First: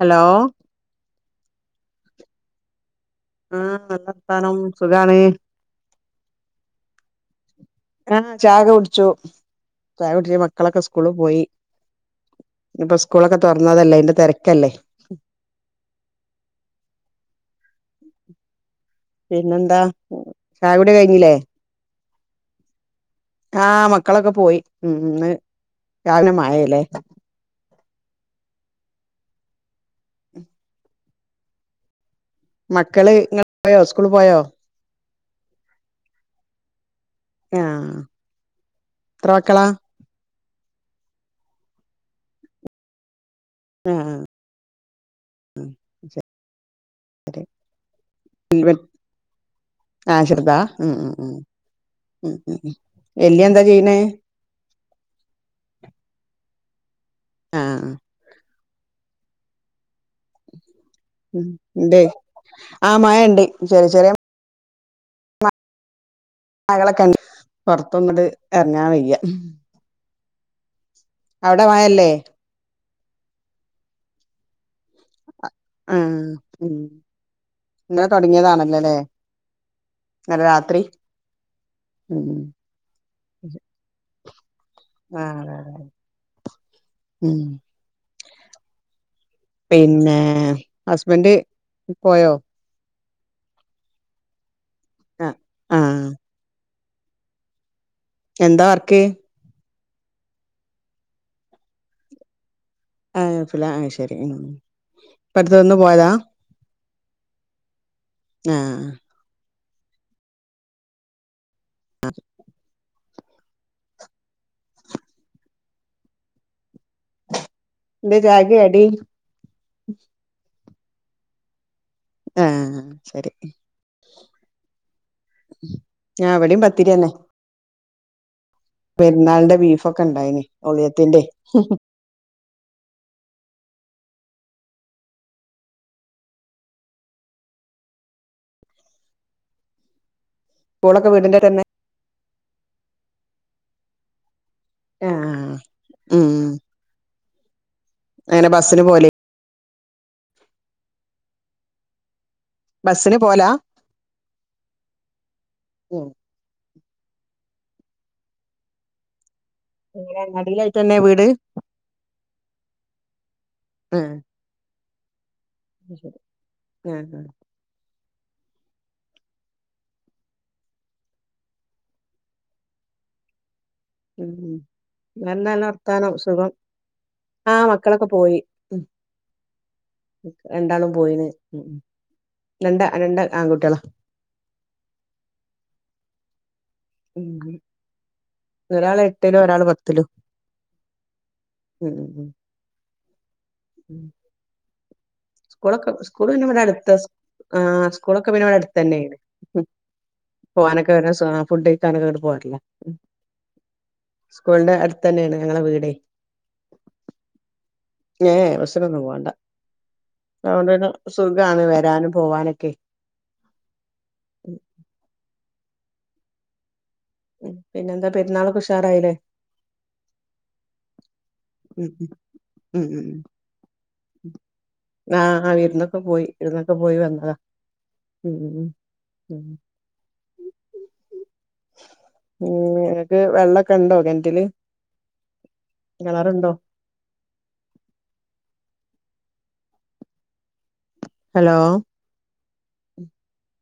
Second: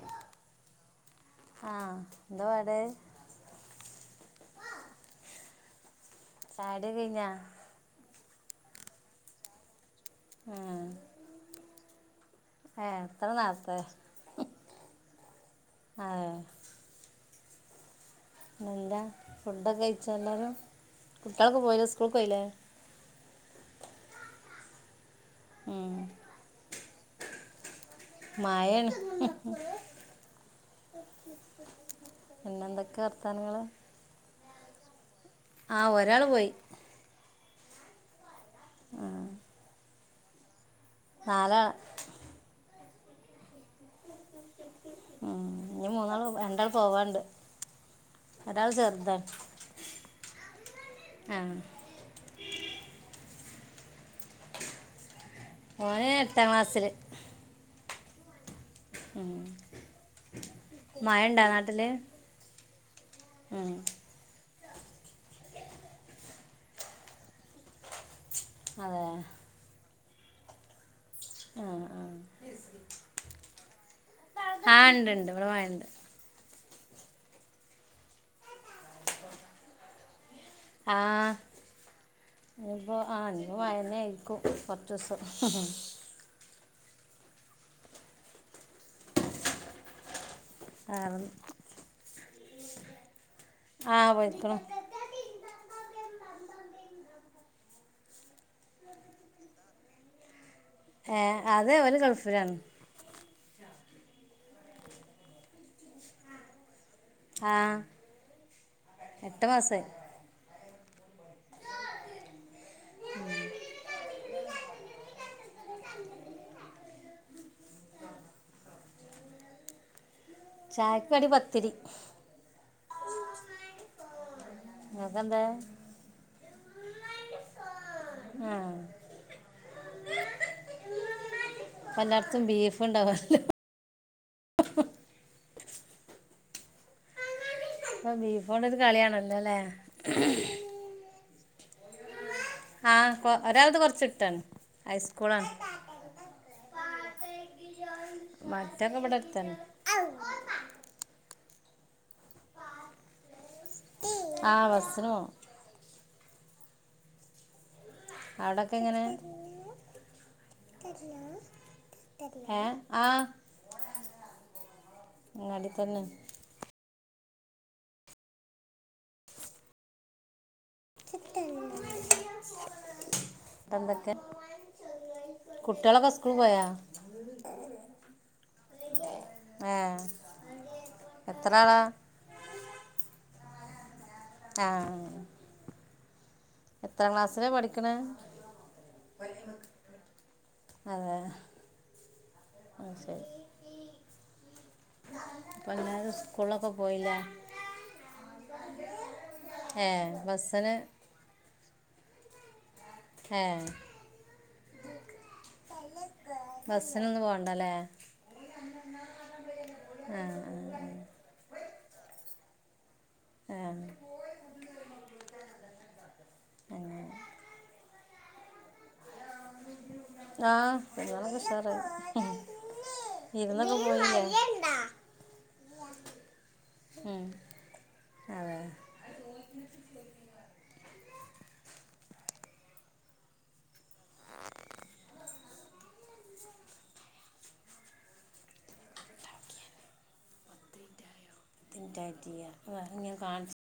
Hello ആ ന്തുവാടെ ആ നല്ലർഥാനം സുഖാണ് ചായുടി കഴിഞ്ഞാ ചായ ക്കെ കുടിച്ചു ചായ കുടിച്ച് മക്കളൊക്കെ ആഹ് സ്കൂൾ പോയി ഇപ്പോ ഏഹ് എത്ര സ്കൂളൊക്കെ നേർത്തെ തുറന്നതല്ലേ അതിന്റെ തെരക്കല്ലേ. ആ ഫുഡൊക്കെ പിന്നെന്താ കഴിച്ച എല്ലാവരും ചായ കുടി കഴിഞ്ഞില്ലേ കുട്ടികളൊക്കെ പോയ [inaudible] സ്കൂളിൽ പോയില്ലേ ആഹ മക്കളൊക്കെ പോയി ഇന്ന് ഉം [inaudible] രാവിലെ മഴാല്ലേ മയാണ് മക്കൾ ഇങ്ങെ പോയോ സ്കൂൾ പോയോ ആ ഒരാള് പോയി ആ എത്ര മക്കള നാലാള ആ ഉം ആ ഇനി മൂന്നാള് രണ്ടാള് പോവാണ്ട് ഒരാള് ചെറുതാണ് [inaudible] ആ ചെറുതാ ആഹ് വലിയ എന്താ ചെയ്യണേ ഓനെ എട്ടാം ക്ലാസിൽ ആഹ് ഉം മഴണ്ടാ നാട്ടില് ഉണ്ടേ ആ മഴയുണ്ട് ഉം ചെറിയ ചെറിയ മയകളൊക്കെ ണ്ട് പുറത്തൊങ്ങട് ഇറങ്ങാൻ അതെ വയ്യ അവിടെ ആഹ് മഴയില്ലേ ആഹ് ആ ഉണ്ട് ഉണ്ട് ഇവിടെ മഴയുണ്ട് ആഹ് ഉം ഇന്നലെ തുടങ്ങിയതാണല്ലേ ല്ലേ ആ ഉം ഇനിയിപ്പോ ആ ഇനി മഴ തന്നെ ആയിരിക്കും കുറച്ചു ദിവസം ആഹ് അതെ അതെ ഉം പിന്നെ ആറ് ഹസ്ബൻഡ് പോയോ ആഹ് [unintelligible] ആ ആ എന്താ വർക്ക് ഏ അത് അവര് ഗൾഫിലാണ് ആ ശരി ഇപ്പടുത്തൊന്ന് പോയതാ ആ ആ മാസമായി അ മം [unintelligible] എന്താ ചായക്ക് കടി [unintelligible] ചായക്ക് കടി പത്തിരി ആ ശരി നിങ്ങക്കെന്താ ആ ഇവിടെ പത്തിരി തന്നെ ആ പെരുന്നാളിന്റെ ബീഫൊക്കെ ഉണ്ടായിന്ന് ഒളിയത്തിന്റെ ഇപ്പ എല്ലായിടത്തും ബീഫ് ഉണ്ടാവുമല്ലോ ആ ബീഫ്‌യോടെ ഒരു കളിയണല്ലോല്ലേ സ്കൂളൊക്കെ വീടിന്റെ തന്നെ ആ ഒരാള്ത കുറച്ചേ അടുത്താണ് ആ ഉം എങ്ങനെ ബസ്സിന് മറ്റൊക്കെ പോവല് ഇവിടെ അടുത്തന്നെ ബസിന് പോല ആ ബസിന് പോകും പോം അവിടൊക്കെ എങ്ങനെ എങ്ങനെ നടിലായിട്ട് തന്നെ വീട് ഏ ആ ഏ അങ്ങാടി അതെ തന്നെ ശരി ഹ ഹ ച [unintelligible] ഉം നല്ല കുട്ടികളൊക്കെ വർത്താനം സ്കൂൾ സുഖം പോയാ ആ മക്കളൊക്കെ പോയി ഏ രണ്ടാളും പോയിനെ എത്ര ആളാ രണ്ട് രണ്ട് ആൺകുട്ടികളോ ആ എത്രാം ഉം ക്ലാസ്സിലാ പഠിക്കണേ ഒരാൾ എട്ടിലും ഒരാൾ പത്തിലും ആയെശരി അപ്പം സ്കൂളൊക്കെ എല്ലാവരും സ്കൂൾ പിന്നെവിടെ സ്കൂളിലൊക്കെ അടുത്ത് പോയില്ലേ ആ സ്കൂളൊക്കെ പിന്നെ ഇവിടെ അടുത്ത് തന്നെയ ആ ഏ ബസ്സിന് പോവാനൊക്കെ വരാം ഫുഡ് കഴിക്കാനൊക്കെ പോവാ [unintelligible] ഏ സ്കൂളിന്റെ അടുത്ത തന്നെയാണ് ഞങ്ങടെ വീടെ ബസ്സിനൊന്നും പോകണ്ടല്ലേ ഏ ബസിനൊന്നും പോണ്ട ആ ആ അതുകൊണ്ട് പിന്നെ സുഖമാണ് വരാനും പോവാ അനക്കെ ആഹ് അങ്ങനെ പിന്നെന്താ പെരുന്നാൾക്കെ ഉഷാറായില്ലേ ആഹ് പെരുന്നാൾഒക്കെ ഉഷാ ഉം ഉം ഉം വിരുന്നൊക്കെ പോയില്ലേ ഉം ആഹ് വിരുന്നൊക്കെ പോയി വിരുന്നൊക്കെ പോയി ഉം. വന്നതാ ഉം അതെ ഉം ഉം ഓ ഇങ്ങക്ക് വെള്ളക്കെ ഇണ്ടോ കേണറ്റില് കേണറെയുണ്ടോ ഹലോ തിറ്ററ്റിയ വ ഇങ്ങെ കാണിച്ച്